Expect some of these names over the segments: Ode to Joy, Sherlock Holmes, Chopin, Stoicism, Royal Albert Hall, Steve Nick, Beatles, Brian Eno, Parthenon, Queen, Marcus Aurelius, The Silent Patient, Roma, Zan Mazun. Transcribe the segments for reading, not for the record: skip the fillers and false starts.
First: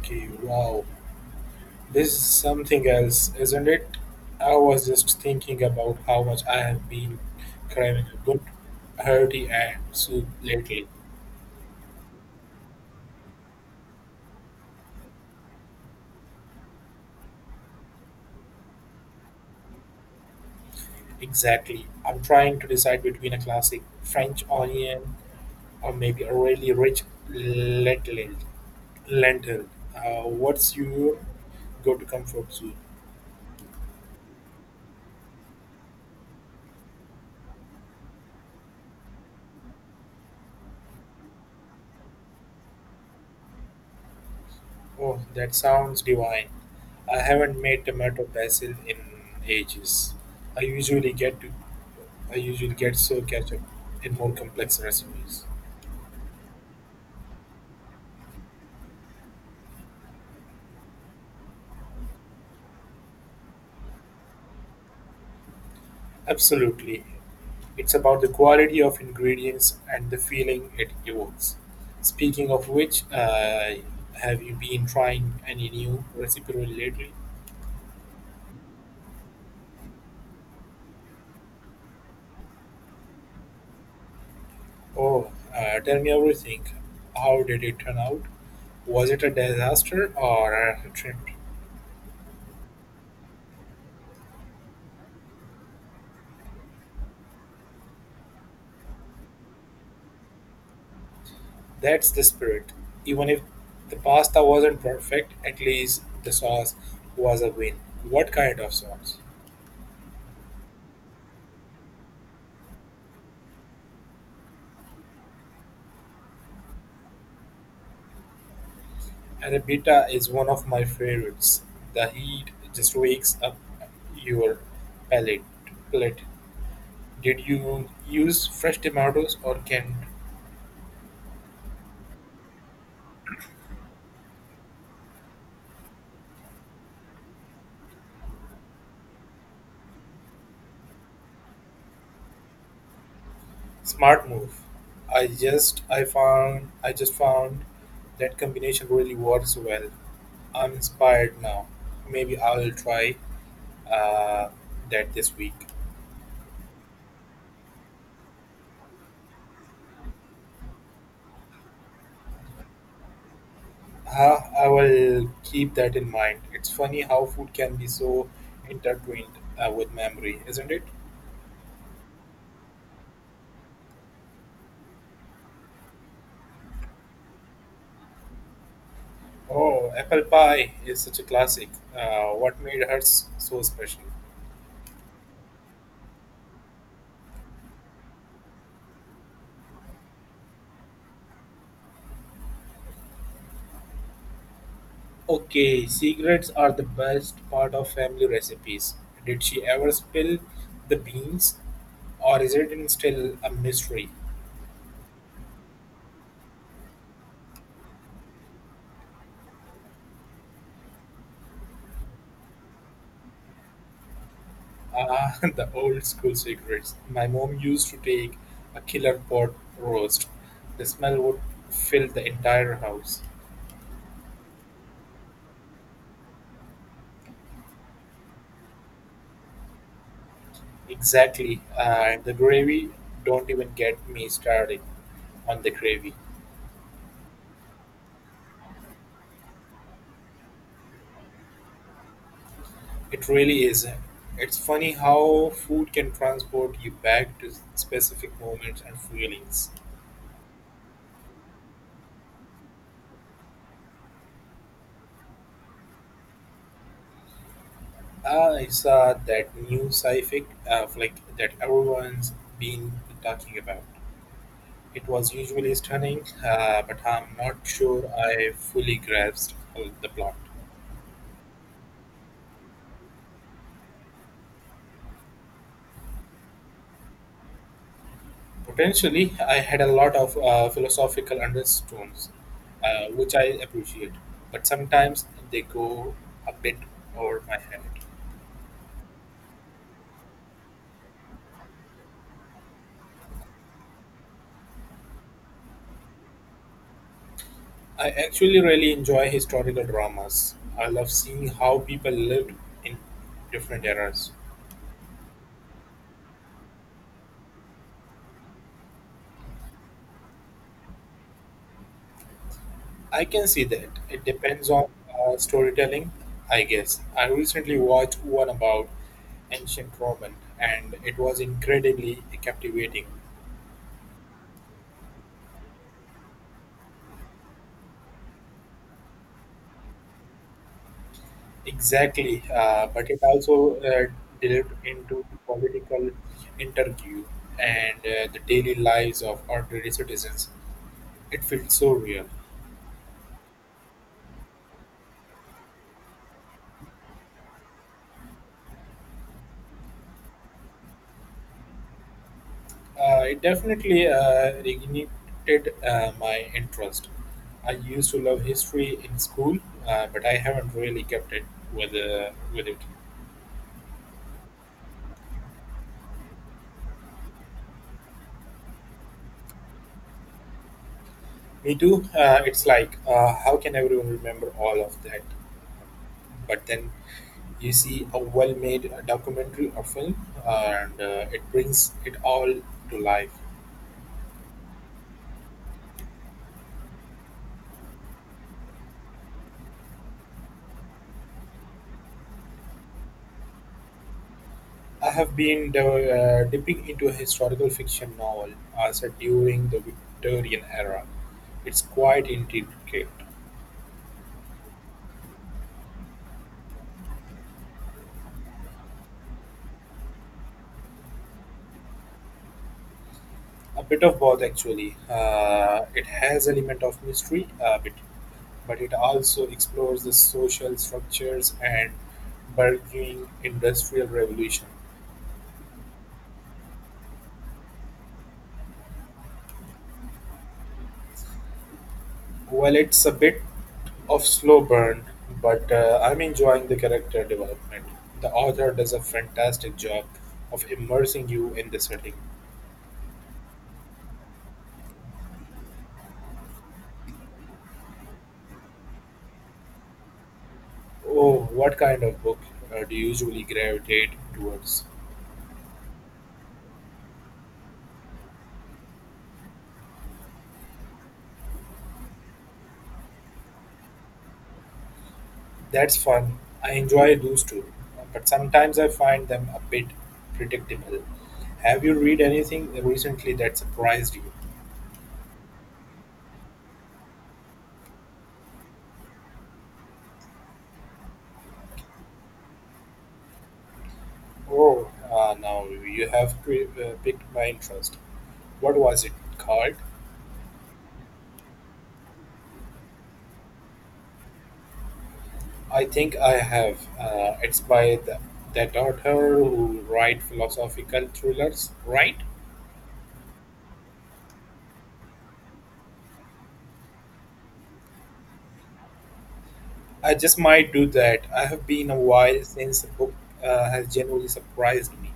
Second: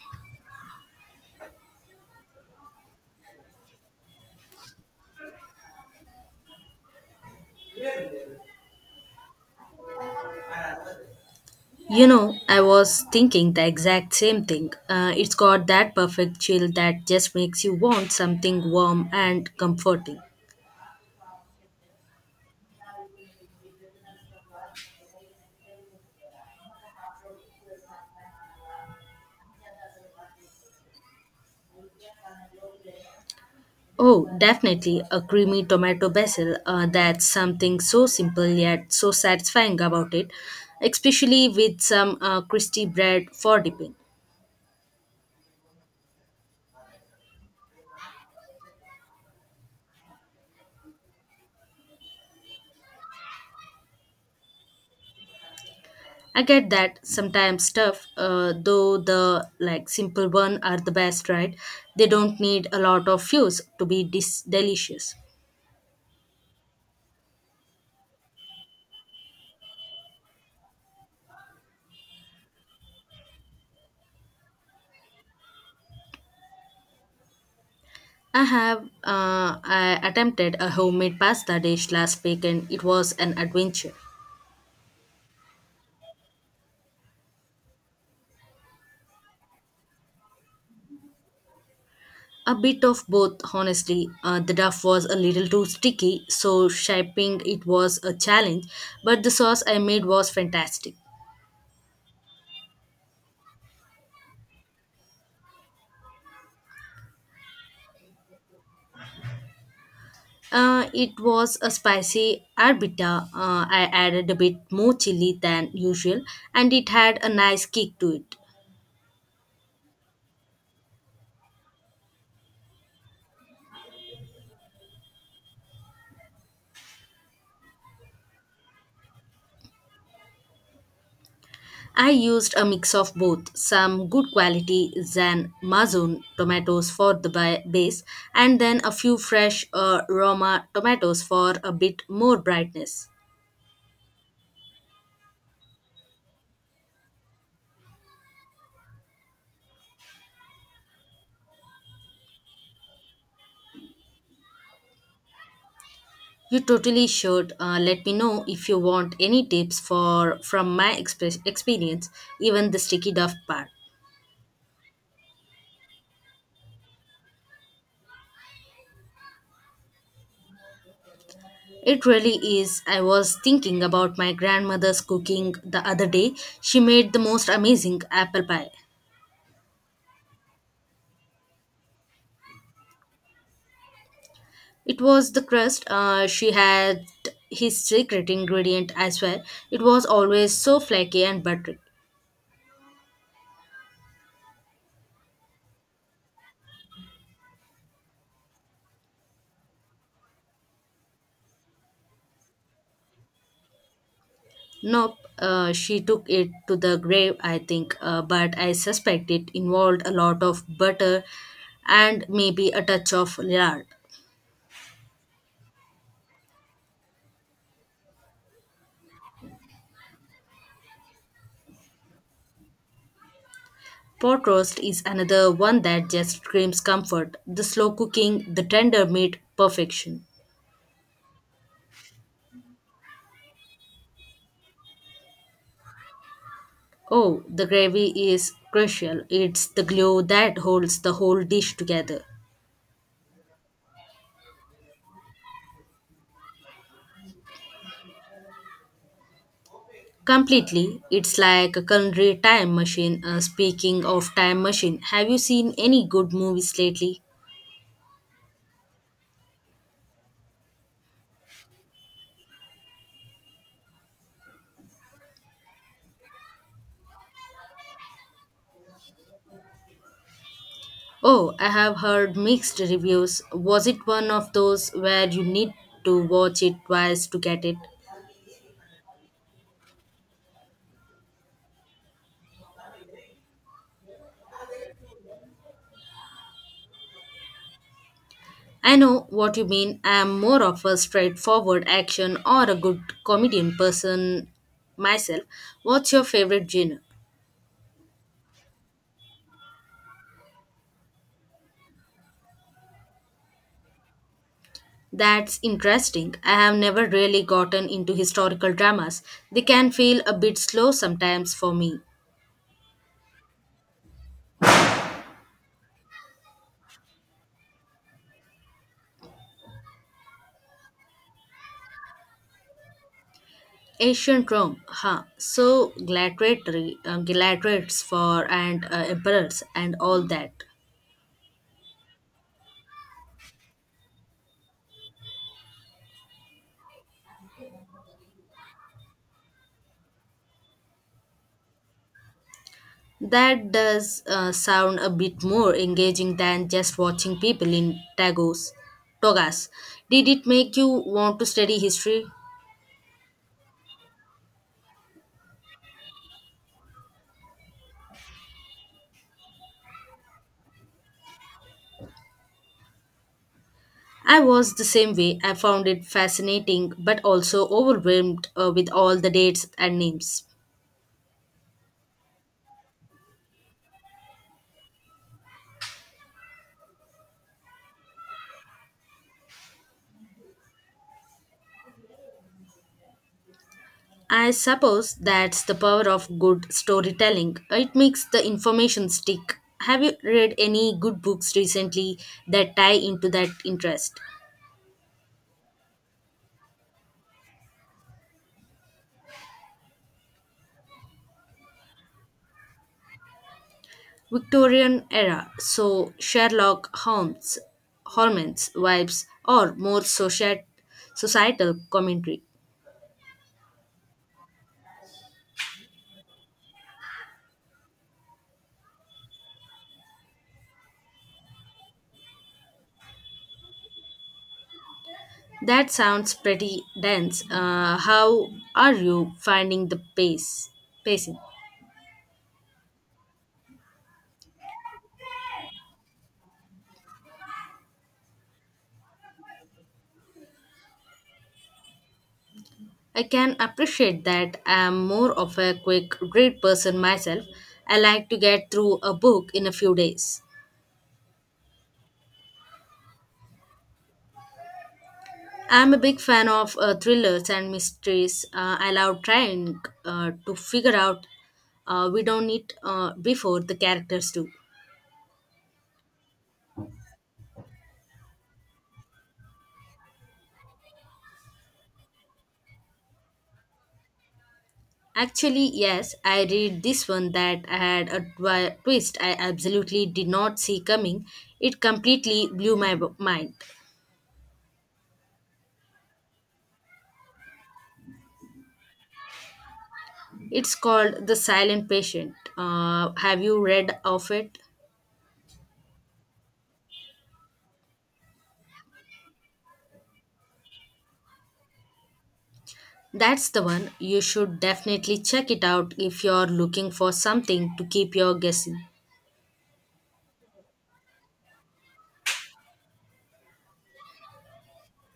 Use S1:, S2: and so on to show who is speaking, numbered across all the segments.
S1: Okay, wow. This is something else, isn't it? I was just thinking about how much I have been craving a good hearty and soup lately.
S2: You know, I was thinking the exact same thing. It's got that perfect chill that just makes you want something warm and comforting.
S1: Exactly. I'm trying to decide between a classic French onion or maybe a really rich lentil. lentil. What's your go-to comfort soup?
S2: Oh, definitely a creamy tomato basil. That's something so simple yet so satisfying about it, especially with some crispy bread for dipping.
S1: Oh, that sounds divine. I haven't made tomato basil in ages. I usually get to, I usually get so catch up in more complex recipes.
S2: I get that sometimes stuff, though the like simple one are the best, right? They don't need a lot of fuse to be delicious.
S1: Absolutely. It's about the quality of ingredients and the feeling it evokes. Speaking of which, have you been trying any new recipe really lately?
S2: I attempted a homemade pasta dish last week and it was an adventure.
S1: Oh, tell me everything. How did it turn out? Was it a disaster or a triumph?
S2: A bit of both, honestly. The dough was a little too sticky, so shaping it was a challenge, but the sauce I made was fantastic.
S1: That's the spirit. Even if the pasta wasn't perfect, at least the sauce was a win. What kind of sauce?
S2: It was a spicy arbita. I added a bit more chili than usual, and it had a nice kick to it.
S1: Arrabbiata is one of my favorites. The heat just wakes up your palate. palate. Did you use fresh tomatoes or canned?
S2: I used a mix of both some good quality Zan Mazun tomatoes for the base and then a few fresh Roma tomatoes for a bit more brightness.
S1: Smart move. I found I just found that combination really works well. I'm inspired now. Maybe I will try uh, that this week.
S2: You totally should let me know if you want any tips for from my express experience, even the sticky duff part.
S1: I will keep that in mind. It's funny how food can be so intertwined with memory, isn't it?
S2: It really is. I was thinking about my grandmother's cooking the other day. She made the most amazing apple pie.
S1: Oh, apple pie is such a classic. What made her so special?
S2: It was the crust. She had his secret ingredient as well. It was always so flaky and buttery.
S1: Okay, secrets are the best part of family recipes. Did she ever spill the beans, or is it in still a mystery?
S2: Nope, she took it to the grave, I think, but I suspect it involved a lot of butter and maybe a touch of lard.
S1: Ah, the old school secrets. My mom used to take a killer pot roast. The smell would fill the entire house.
S2: Pot roast is another one that just screams comfort. The slow cooking, the tender meat, perfection.
S1: Exactly, and the gravy. Don't even get me started on the gravy.
S2: Oh, the gravy is crucial. It's the glue that holds the whole dish together.
S1: It really is. It's funny how food can transport you back to specific moments and feelings.
S2: Completely. It's like a culinary time machine. Speaking of time machine, have you seen any good movies lately?
S1: Ah, I saw that new sci-fi flick that everyone's been talking about. It was usually stunning, but I'm not sure I fully grasped the plot.
S2: Oh, I have heard mixed reviews. Was it one of those where you need to watch it twice to get it?
S1: Potentially, I had a lot of philosophical undertones, which I appreciate, but sometimes they go a bit over my head.
S2: I know what you mean. I am more of a straightforward action or a good comedian person myself. What's your favorite genre?
S1: I actually really enjoy historical dramas. I love seeing how people lived in different eras.
S2: That's interesting. I have never really gotten into historical dramas. They can feel a bit slow sometimes for me.
S1: I can see that. It depends on storytelling, I guess. I recently watched one about ancient Roman and it was incredibly captivating.
S2: Ancient Rome, huh? So gladiatory, gladiators for and emperors and all that.
S1: Exactly, but it also delved into political interview and the daily lives of ordinary citizens. It felt so real.
S2: That does sound a bit more engaging than just watching people in togas. Did it make you want to study history?
S1: It definitely reignited my interest. I used to love history in school, but I haven't really kept it with it.
S2: I was the same way. I found it fascinating, but also overwhelmed with all the dates and names.
S1: Me too. It's like how can everyone remember all of that? But then you see a well-made documentary or film, and it brings it all to life.
S2: I suppose that's the power of good storytelling. It makes the information stick. Have you read any good books recently that tie into that interest?
S1: I have been dipping into a historical fiction novel set during the Victorian era. It's quite intricate,
S2: Victorian era, so Holmes vibes, or more societal commentary.
S1: a bit of both actually. It has element of mystery, a bit, but it also explores the social structures and burgeoning industrial revolution.
S2: That sounds pretty dense. How are you finding the pace? Pacing.
S1: Well, it's a bit of slow burn, but I'm enjoying the character development. The author does a fantastic job of immersing you in the setting.
S2: I can appreciate that I am more of a quick read person myself. I like to get through a book in a few days.
S1: Oh, what kind of book do you usually gravitate towards?
S2: I'm a big fan of thrillers and mysteries. I love trying to figure out we don't need before the characters do.
S1: That's fun. I enjoy those too, but sometimes I find them a bit predictable. Have you read anything recently that surprised you?
S2: Actually, yes, I read this one that I had a twist I absolutely did not see coming. It completely blew my mind.
S1: Oh, now you have piqued my interest. What was it called?
S2: It's called The Silent Patient. Have you read of it?
S1: I think I have. It's that author who write philosophical thrillers, right?
S2: That's the one. You should definitely check it out if you're looking for something to keep you guessing.
S1: I just might do that. I have been a while since a book has genuinely surprised me.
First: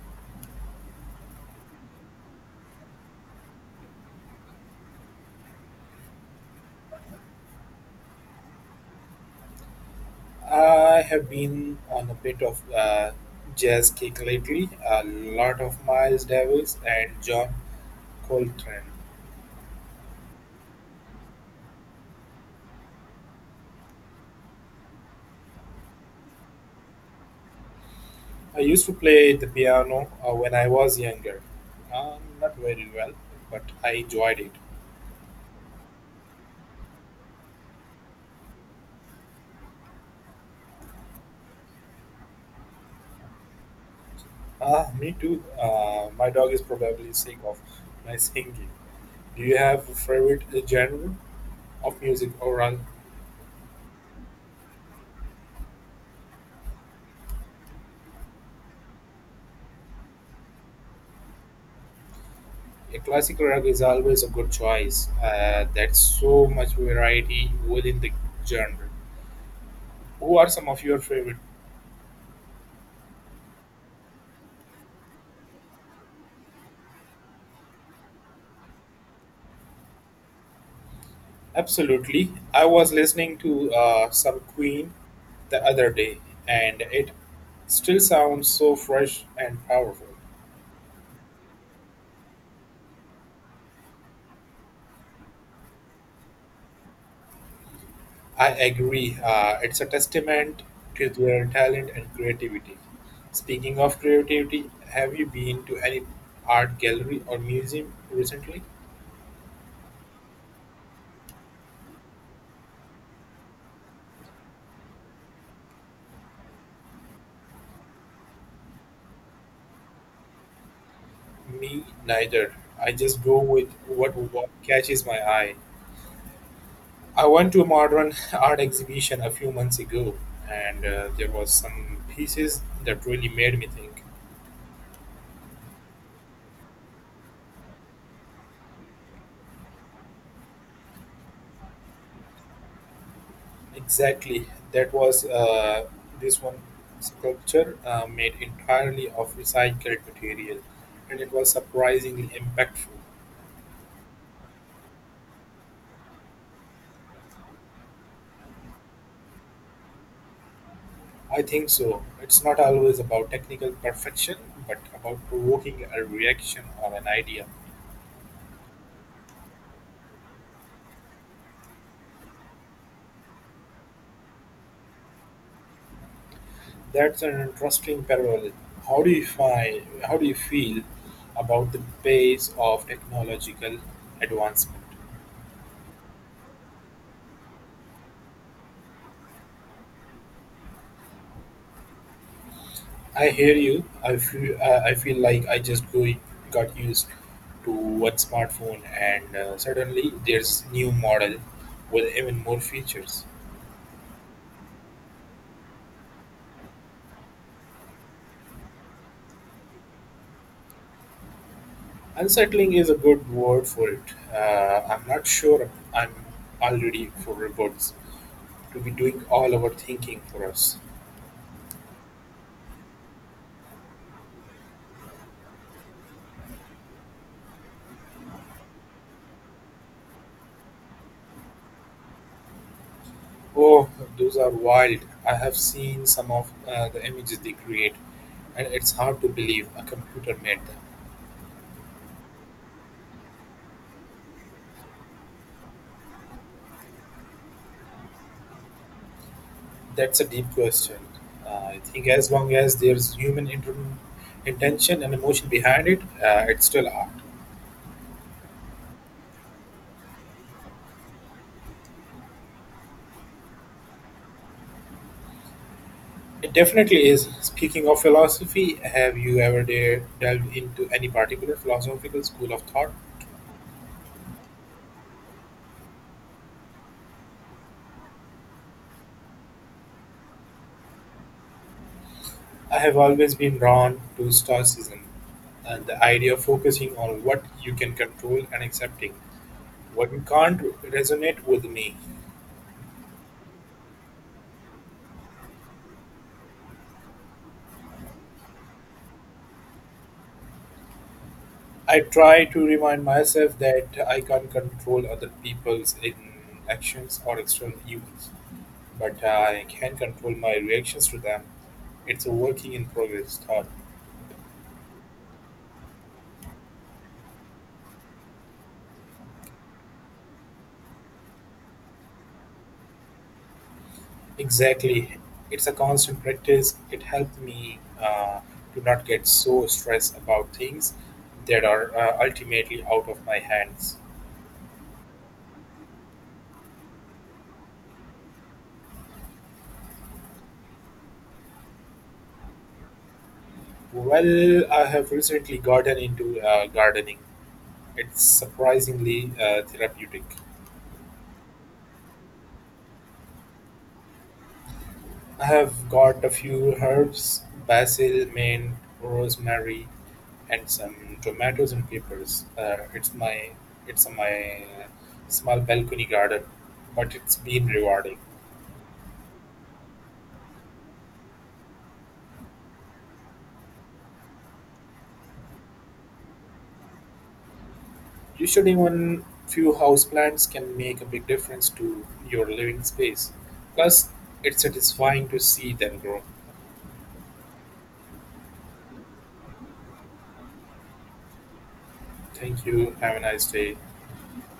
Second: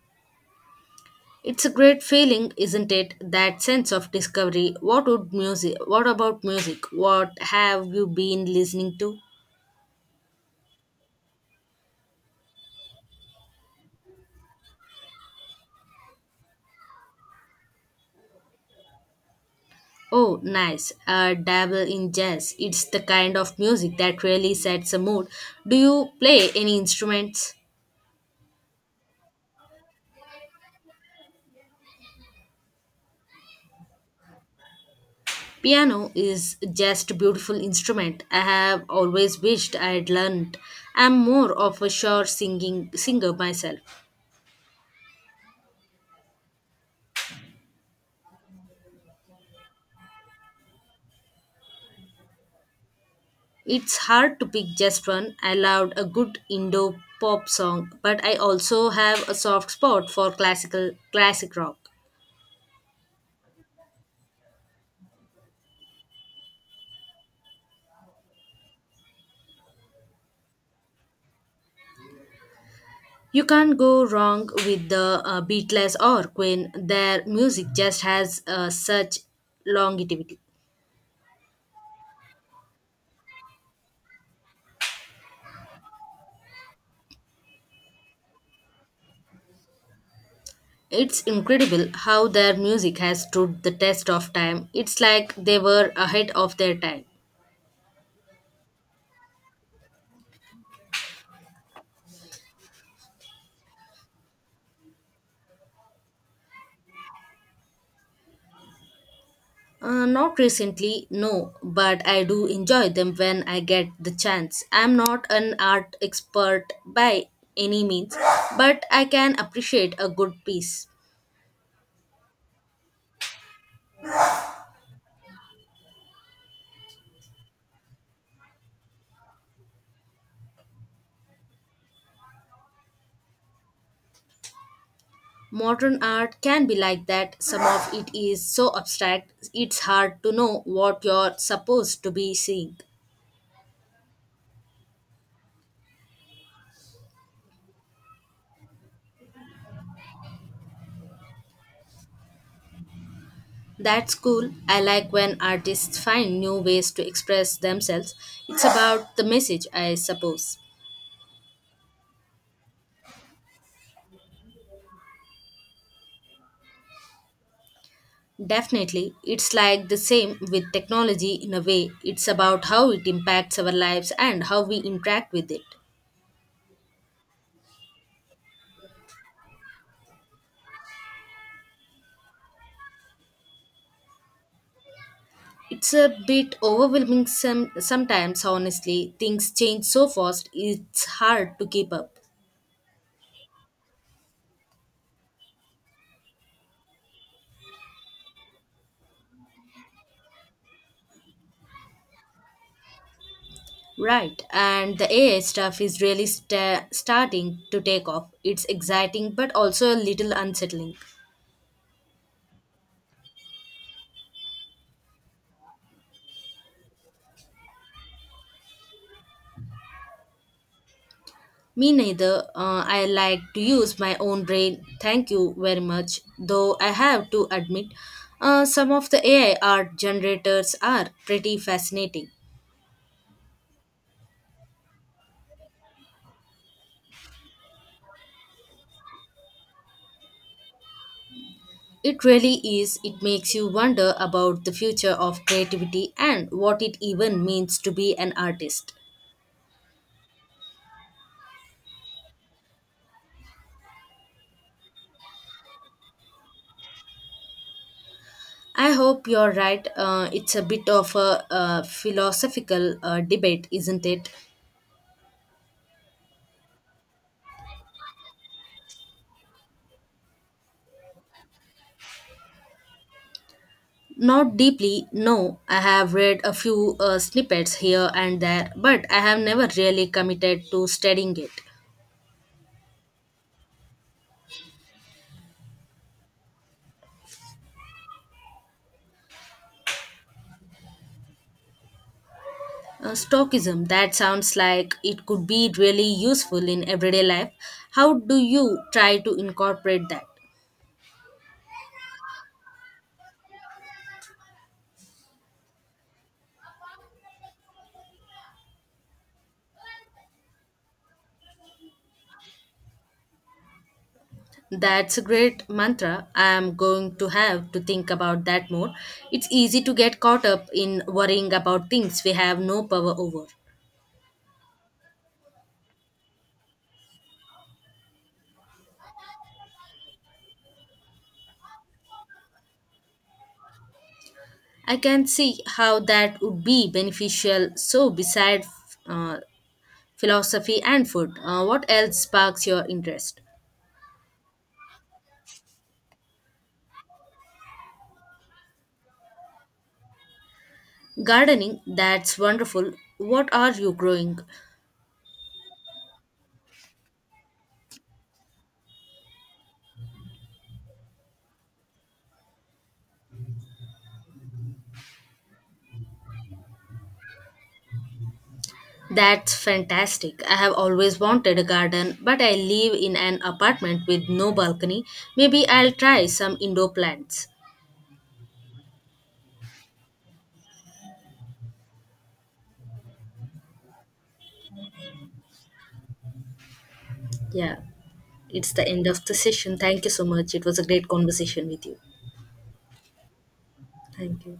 S2: It's a great feeling, isn't it? That sense of discovery. What would music? What about music? What have you been listening to?
S1: I have been on a bit of jazz kick lately, a lot of Miles Davis and John Coltrane.
S2: Oh, nice. Dabble in jazz. It's the kind of music that really sets a mood. Do you play any instruments?
S1: I used to play the piano when I was younger. Not very well, but I enjoyed it.
S2: Piano is just a beautiful instrument. I have always wished I had learned. I'm more of a sure singing singer myself.
S1: Ah, me too. My dog is probably sick of my singing. Do you have a favorite genre of music or rather?
S2: It's hard to pick just one. I loved a good Indo pop song, but I also have a soft spot for classic rock.
S1: A classic rug is always a good choice. That's so much variety within the genre. Who are some of your favorite?
S2: You can't go wrong with the Beatles or Queen. Their music just has such longevity.
S1: Absolutely. I was listening to some Queen the other day, and it still sounds so fresh and powerful.
S2: It's incredible how their music has stood the test of time. It's like they were ahead of their time.
S1: I agree. It's a testament to their talent and creativity. Speaking of creativity, have you been to any art gallery or museum recently?
S2: Not recently, no, but I do enjoy them when I get the chance. I'm not an art expert by any means, but I can appreciate a good piece.
S1: Me neither. I just go with what catches my eye. I went to a modern art exhibition a few months ago, and there was some pieces that really made me think.
S2: Modern art can be like that. Some of it is so abstract, it's hard to know what you're supposed to be seeing.
S1: Exactly, that was this one sculpture made entirely of recycled material, and it was surprisingly impactful.
S2: That's cool. I like when artists find new ways to express themselves. It's about the message, I suppose.
S1: I think so. It's not always about technical perfection, but about provoking a reaction or an idea.
S2: Definitely. It's like the same with technology in a way. It's about how it impacts our lives and how we interact with it.
S1: That's an interesting parallel. How do you feel about the pace of technological advancement?
S2: It's a bit overwhelming sometimes, honestly. Things change so fast, it's hard to keep up.
S1: I hear you. I feel like got used to one smartphone, and suddenly there's new model with even more features.
S2: Right, and the AI stuff is really starting to take off. It's exciting but also a little unsettling.
S1: Unsettling is a good word for it. I'm not sure I'm already for robots to be doing all our thinking for us.
S2: Me neither. I like to use my own brain. Thank you very much. Though I have to admit, some of the AI art generators are pretty fascinating.
S1: Oh, those are wild. I have seen some of the images they create, and it's hard to believe a computer made them.
S2: It really is. It makes you wonder about the future of creativity and what it even means to be an artist.
S1: That's a deep question. I think as long as there's human intention and emotion behind it, it's still art.
S2: I hope you're right. It's a bit of a, philosophical debate, isn't it?
S1: It definitely is. Speaking of philosophy, have you ever dare delved into any particular philosophical school of thought?
S2: Not deeply, no. I have read a few snippets here and there, but I have never really committed to studying it.
S1: I have always been drawn to Stoicism and the idea of focusing on what you can control and accepting what can't resonate with me,
S2: That sounds like it could be really useful in everyday life. How do you try to incorporate that?
S1: I try to remind myself that I can't control other people's in actions or external events, but I can control my reactions to them. It's a working in progress thought.
S2: That's a great mantra. I am going to have to think about that more. It's easy to get caught up in worrying about things we have no power over.
S1: Exactly. It's a constant practice. It helped me to not get so stressed about things that are ultimately out of my hands.
S2: I can see how that would be beneficial. So, beside uh, philosophy, and food. What else sparks your interest?
S1: Well, I have recently gotten into gardening. It's surprisingly therapeutic.
S2: Gardening, that's wonderful. What are you growing?
S1: I have got a few herbs, basil, mint, rosemary, and some tomatoes and peppers. It's my small balcony garden, but it's been rewarding.
S2: That's fantastic. I have always wanted a garden, but I live in an apartment with no balcony. Maybe I'll try some indoor plants.
S1: You should even few house plants can make a big difference to your living space. Plus, it's satisfying to see them grow.
S2: Yeah, it's the end of the session. Thank you so much. It was a great conversation with you.
S1: Thank you. Have a nice day.
S2: Thank you.